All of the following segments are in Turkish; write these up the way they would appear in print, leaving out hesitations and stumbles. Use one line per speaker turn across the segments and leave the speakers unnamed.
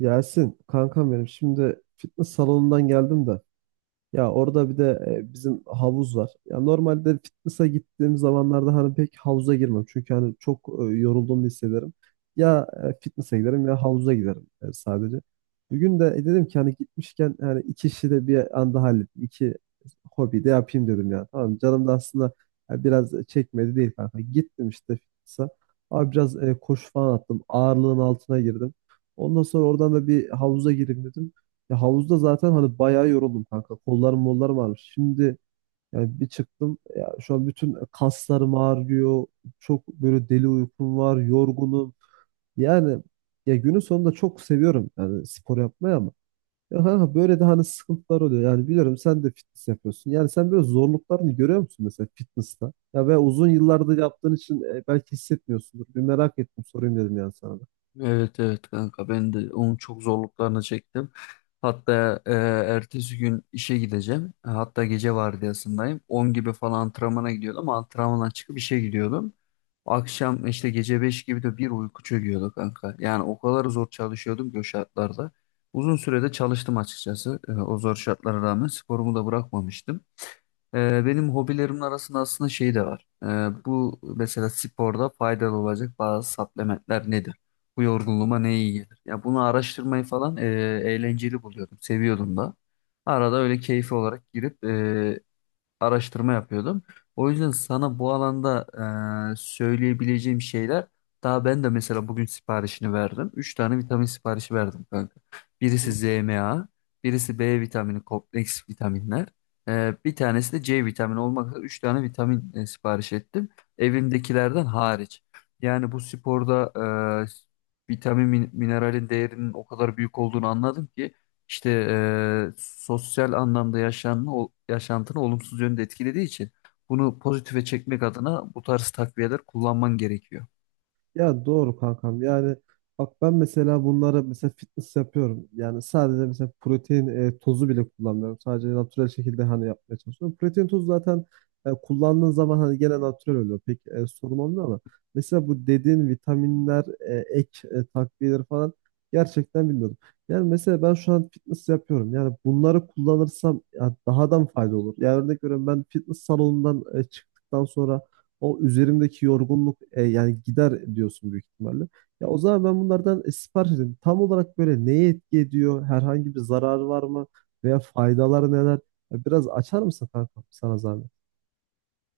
Yasin kankam benim şimdi fitness salonundan geldim de. Ya orada bir de bizim havuz var. Ya normalde fitness'a gittiğim zamanlarda hani pek havuza girmem. Çünkü hani çok yorulduğumu hissederim. Ya fitness'a giderim ya havuza giderim sadece. Bugün de dedim ki hani gitmişken hani iki işi de bir anda hallettim. İki hobi de yapayım dedim ya. Tamam canım da aslında ya biraz çekmedi değil kanka. Gittim işte fitness'a. Abi biraz koşu falan attım. Ağırlığın altına girdim. Ondan sonra oradan da bir havuza gireyim dedim. Ya havuzda zaten hani bayağı yoruldum kanka. Kollarım mollarım ağrımış. Şimdi yani bir çıktım. Ya şu an bütün kaslarım ağrıyor. Çok böyle deli uykum var. Yorgunum. Yani ya günün sonunda çok seviyorum yani spor yapmayı ama. Ya kanka böyle de hani sıkıntılar oluyor. Yani biliyorum sen de fitness yapıyorsun. Yani sen böyle zorluklarını görüyor musun mesela fitness'ta? Ya ve uzun yıllardır yaptığın için belki hissetmiyorsundur. Bir merak ettim sorayım dedim yani sana da.
Evet evet kanka ben de onun çok zorluklarını çektim. Hatta ertesi gün işe gideceğim. Hatta gece vardiyasındayım. 10 gibi falan antrenmana gidiyordum ama antrenmandan çıkıp işe gidiyordum. Akşam işte gece 5 gibi de bir uyku çöküyordu kanka. Yani o kadar zor çalışıyordum ki o şartlarda. Uzun sürede çalıştım açıkçası. O zor şartlara rağmen sporumu da bırakmamıştım. Benim hobilerimin arasında aslında şey de var. Bu mesela sporda faydalı olacak bazı supplementler nedir? Bu yorgunluğuma ne iyi gelir? Ya bunu araştırmayı falan eğlenceli buluyordum, seviyordum da. Arada öyle keyfi olarak girip araştırma yapıyordum. O yüzden sana bu alanda söyleyebileceğim şeyler daha ben de mesela bugün siparişini verdim. 3 tane vitamin siparişi verdim kanka.
Hı
Birisi
hı.
ZMA, birisi B vitamini kompleks vitaminler. Bir tanesi de C vitamini olmak üzere 3 tane vitamin sipariş ettim. Evimdekilerden hariç. Yani bu sporda vitamin mineralin değerinin o kadar büyük olduğunu anladım ki işte sosyal anlamda yaşamını, yaşantını olumsuz yönde etkilediği için bunu pozitife çekmek adına bu tarz takviyeler kullanman gerekiyor.
Ya doğru kankam. Yani bak ben mesela bunları mesela fitness yapıyorum. Yani sadece mesela protein tozu bile kullanmıyorum. Sadece natürel şekilde hani yapmaya çalışıyorum. Protein tozu zaten kullandığın zaman hani gene natürel oluyor. Pek sorun olmuyor ama mesela bu dediğin vitaminler, ek takviyeleri falan gerçekten bilmiyordum. Yani mesela ben şu an fitness yapıyorum. Yani bunları kullanırsam ya daha da mı fayda olur? Yani örnek veriyorum ben fitness salonundan çıktıktan sonra o üzerimdeki yorgunluk yani gider diyorsun büyük ihtimalle. Ya o zaman ben bunlardan sipariş edeyim. Tam olarak böyle neye etki ediyor? Herhangi bir zararı var mı? Veya faydaları neler? Ya biraz açar mısın kanka sana zahmet?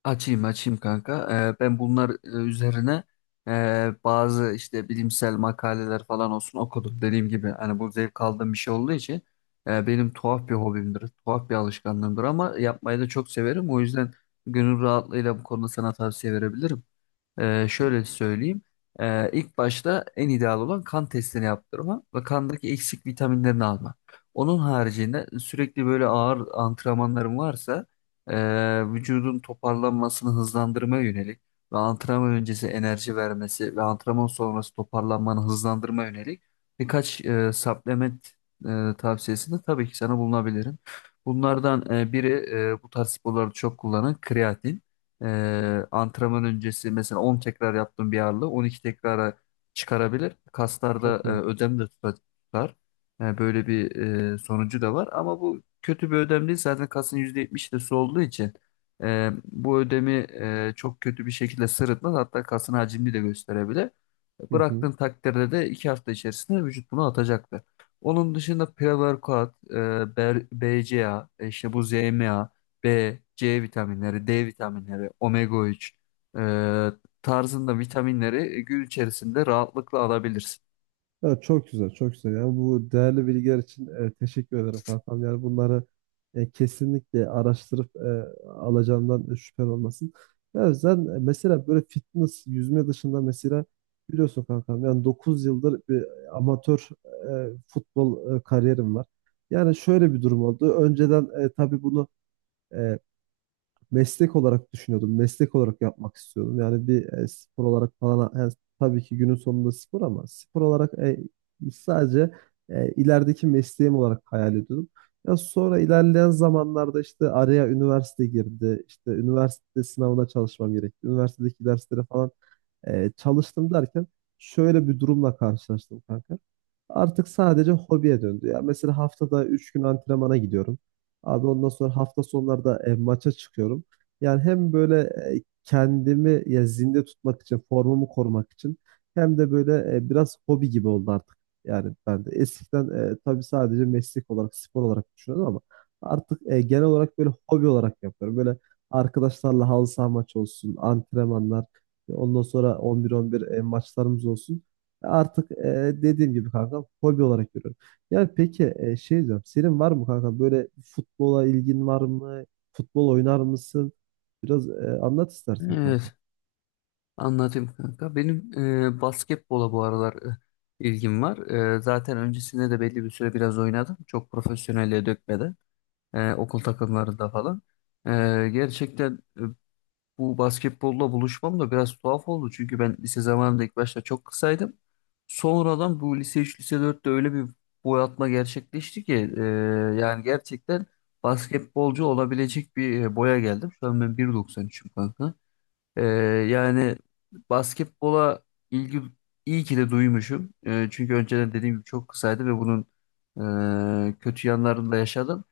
Açayım açayım kanka. Ben bunlar üzerine bazı işte bilimsel makaleler falan olsun okudum. Dediğim gibi hani bu zevk aldığım bir şey olduğu için benim tuhaf bir hobimdir, tuhaf bir alışkanlığımdır ama yapmayı da çok severim. O yüzden gönül rahatlığıyla bu konuda sana tavsiye verebilirim.
Ha,
Şöyle söyleyeyim. İlk başta en ideal olan kan testini yaptırma ve kandaki eksik vitaminlerini alma. Onun haricinde sürekli böyle ağır antrenmanların varsa vücudun toparlanmasını hızlandırmaya yönelik ve antrenman öncesi enerji vermesi ve antrenman sonrası toparlanmanı hızlandırmaya yönelik birkaç supplement tavsiyesinde tabii ki sana bulunabilirim. Bunlardan biri bu tarz sporlarda çok kullanılan kreatin. Antrenman öncesi mesela 10 tekrar yaptığım bir ağırlığı 12 tekrara çıkarabilir. Kaslarda
çok iyi.
ödem de tutar. Yani böyle bir sonucu da var. Ama bu kötü bir ödem değil. Zaten kasın %70'i de su olduğu için bu ödemi çok kötü bir şekilde sırıtmaz. Hatta kasın hacmini de gösterebilir.
Hı hı.
Bıraktığın takdirde de 2 hafta içerisinde vücut bunu atacaktır. Onun dışında pre-workout, BCA, işte bu ZMA B, C vitaminleri, D vitaminleri, omega 3 e, tarzında vitaminleri gün içerisinde rahatlıkla alabilirsin.
Ya çok güzel, çok güzel. Yani bu değerli bilgiler için teşekkür ederim kankam. Yani bunları kesinlikle araştırıp alacağımdan şüphen olmasın. Ya sen mesela böyle fitness, yüzme dışında mesela biliyorsun kankam yani 9 yıldır bir amatör futbol kariyerim var. Yani şöyle bir durum oldu. Önceden tabii bunu e, meslek olarak düşünüyordum. Meslek olarak yapmak istiyordum. Yani bir spor olarak falan yani tabii ki günün sonunda spor ama spor olarak sadece ilerideki mesleğim olarak hayal ediyordum. Ya sonra ilerleyen zamanlarda işte araya üniversite girdi. İşte üniversite sınavına çalışmam gerekti. Üniversitedeki derslere falan çalıştım derken şöyle bir durumla karşılaştım kanka. Artık sadece hobiye döndü ya. Mesela haftada 3 gün antrenmana gidiyorum. Abi ondan sonra hafta sonları da maça çıkıyorum. Yani hem böyle kendimi ya zinde tutmak için, formumu korumak için hem de böyle biraz hobi gibi oldu artık. Yani ben de eskiden tabii sadece meslek olarak, spor olarak düşünüyordum ama artık genel olarak böyle hobi olarak yapıyorum. Böyle arkadaşlarla halı saha maçı olsun, antrenmanlar, ondan sonra 11-11 maçlarımız olsun. Artık dediğim gibi kanka hobi olarak görüyorum. Ya peki şey diyorum. Senin var mı kanka böyle futbola ilgin var mı? Futbol oynar mısın? Biraz anlat istersen kanka.
Evet, anlatayım kanka. Benim basketbola bu aralar ilgim var. Zaten öncesinde de belli bir süre biraz oynadım. Çok profesyonelliğe dökmeden. Okul takımlarında falan. E, Gerçekten bu basketbolla buluşmam da biraz tuhaf oldu. Çünkü ben lise zamanında ilk başta çok kısaydım. Sonradan bu lise 3 lise dörtte öyle bir boy atma gerçekleşti ki yani gerçekten basketbolcu olabilecek bir boya geldim. Şu an ben 1.93'üm kanka. E, Yani basketbola ilgi iyi ki de duymuşum. Çünkü önceden dediğim gibi çok kısaydı ve bunun kötü yanlarını da yaşadım.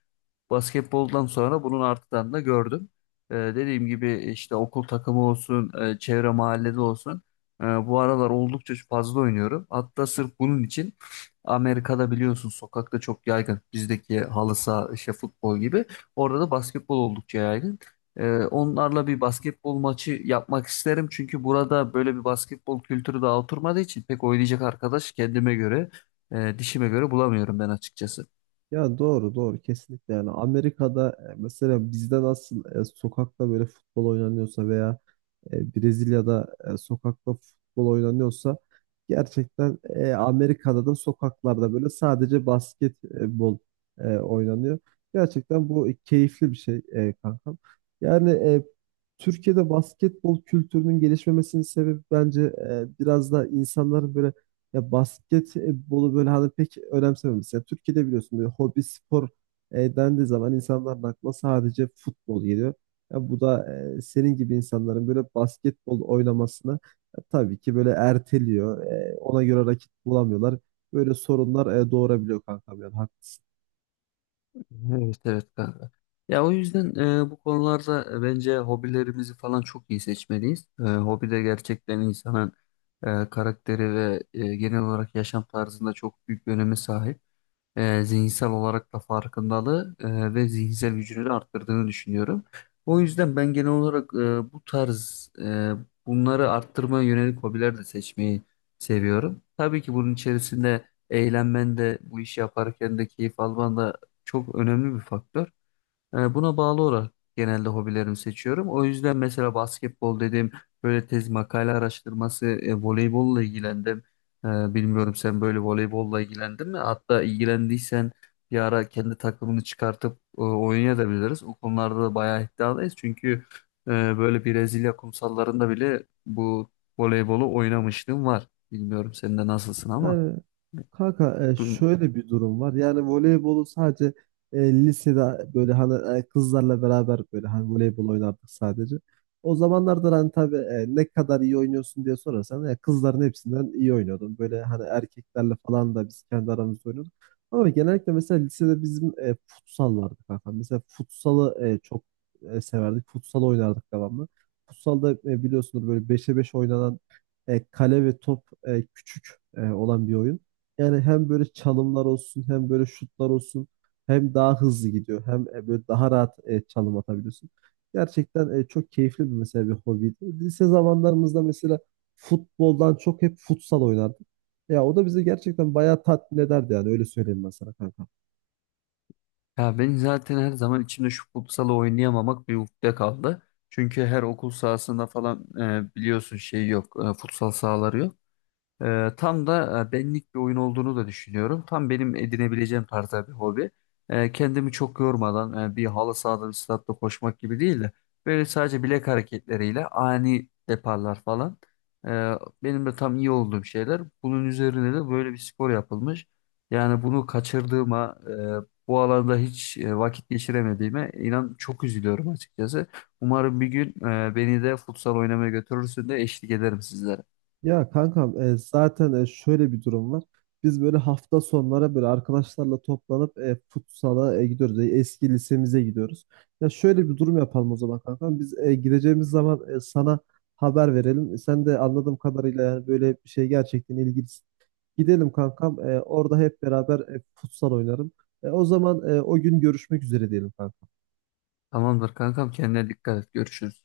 Basketboldan sonra bunun artıdan da gördüm. Dediğim gibi işte okul takımı olsun, çevre mahallede olsun. Bu aralar oldukça fazla oynuyorum. Hatta sırf bunun için Amerika'da biliyorsun sokakta çok yaygın. Bizdeki halı saha, işte futbol gibi. Orada da basketbol oldukça yaygın. Onlarla bir basketbol maçı yapmak isterim. Çünkü burada böyle bir basketbol kültürü daha oturmadığı için pek oynayacak arkadaş kendime göre, dişime göre bulamıyorum ben açıkçası.
Ya doğru doğru kesinlikle yani Amerika'da mesela bizde nasıl sokakta böyle futbol oynanıyorsa veya Brezilya'da sokakta futbol oynanıyorsa gerçekten Amerika'da da sokaklarda böyle sadece basketbol oynanıyor. Gerçekten bu keyifli bir şey kankam. Yani Türkiye'de basketbol kültürünün gelişmemesinin sebebi bence biraz da insanların böyle ya basketbolu böyle hani pek önemsememesi. Yani Türkiye'de biliyorsun böyle hobi spor dendiği zaman insanların aklına sadece futbol geliyor. Ya bu da senin gibi insanların böyle basketbol oynamasını tabii ki böyle erteliyor. E, ona göre rakip bulamıyorlar. Böyle sorunlar doğurabiliyor kankam yani haklısın.
Evet evet kanka. Ya o yüzden bu konularda bence hobilerimizi falan çok iyi seçmeliyiz. Hobi de gerçekten insanın karakteri ve genel olarak yaşam tarzında çok büyük bir öneme sahip, zihinsel olarak da farkındalığı ve zihinsel gücünü de arttırdığını düşünüyorum. O yüzden ben genel olarak bu tarz bunları arttırmaya yönelik hobiler de seçmeyi seviyorum. Tabii ki bunun içerisinde eğlenmen de bu işi yaparken de keyif alman da çok önemli bir faktör. Buna bağlı olarak genelde hobilerimi seçiyorum. O yüzden mesela basketbol dedim, böyle tez makale araştırması, voleybolla ilgilendim. E, Bilmiyorum sen böyle voleybolla ilgilendin mi? Hatta ilgilendiysen bir ara kendi takımını çıkartıp oynayabiliriz. O konularda da bayağı iddialıyız. Çünkü e, böyle Brezilya kumsallarında bile bu voleybolu oynamışlığım var. Bilmiyorum sen de nasılsın ama.
Yani kanka şöyle bir durum var. Yani voleybolu sadece lisede böyle hani kızlarla beraber böyle hani voleybol oynardık sadece. O zamanlarda hani tabii ne kadar iyi oynuyorsun diye sorarsan kızların hepsinden iyi oynuyordum. Böyle hani erkeklerle falan da biz kendi aramızda oynuyorduk. Ama genellikle mesela lisede bizim futsal vardı kanka. Mesela futsalı çok severdik. Futsal oynardık devamlı. Futsalda biliyorsunuz böyle 5'e 5 oynanan kale ve top küçük olan bir oyun. Yani hem böyle çalımlar olsun hem böyle şutlar olsun hem daha hızlı gidiyor hem böyle daha rahat çalım atabiliyorsun. Gerçekten çok keyifli bir mesela bir hobiydi. Lise zamanlarımızda mesela futboldan çok hep futsal oynardık. Ya o da bizi gerçekten bayağı tatmin ederdi yani öyle söyleyeyim ben sana kanka.
Ya ben zaten her zaman içimde şu futsalı oynayamamak bir ukde kaldı. Çünkü her okul sahasında falan biliyorsun şey yok, futsal sahaları yok. Tam da benlik bir oyun olduğunu da düşünüyorum. Tam benim edinebileceğim tarzda bir hobi. Kendimi çok yormadan bir halı sahada bir statta koşmak gibi değil de böyle sadece bilek hareketleriyle ani deparlar falan. Ee, Benim de tam iyi olduğum şeyler. Bunun üzerine de böyle bir spor yapılmış. Yani bunu kaçırdığıma, bu alanda hiç vakit geçiremediğime inan çok üzülüyorum açıkçası. Umarım bir gün beni de futsal oynamaya götürürsün de eşlik ederim sizlere.
Ya kankam zaten şöyle bir durum var. Biz böyle hafta sonlara böyle arkadaşlarla toplanıp futsala gidiyoruz. E, eski lisemize gidiyoruz. Ya şöyle bir durum yapalım o zaman kankam. Biz gideceğimiz zaman sana haber verelim. E, sen de anladığım kadarıyla yani böyle bir şey gerçekten ilgilisin. Gidelim kankam. E, orada hep beraber futsal oynarım. E, o zaman o gün görüşmek üzere diyelim kankam.
Tamamdır kankam, kendine dikkat et. Görüşürüz.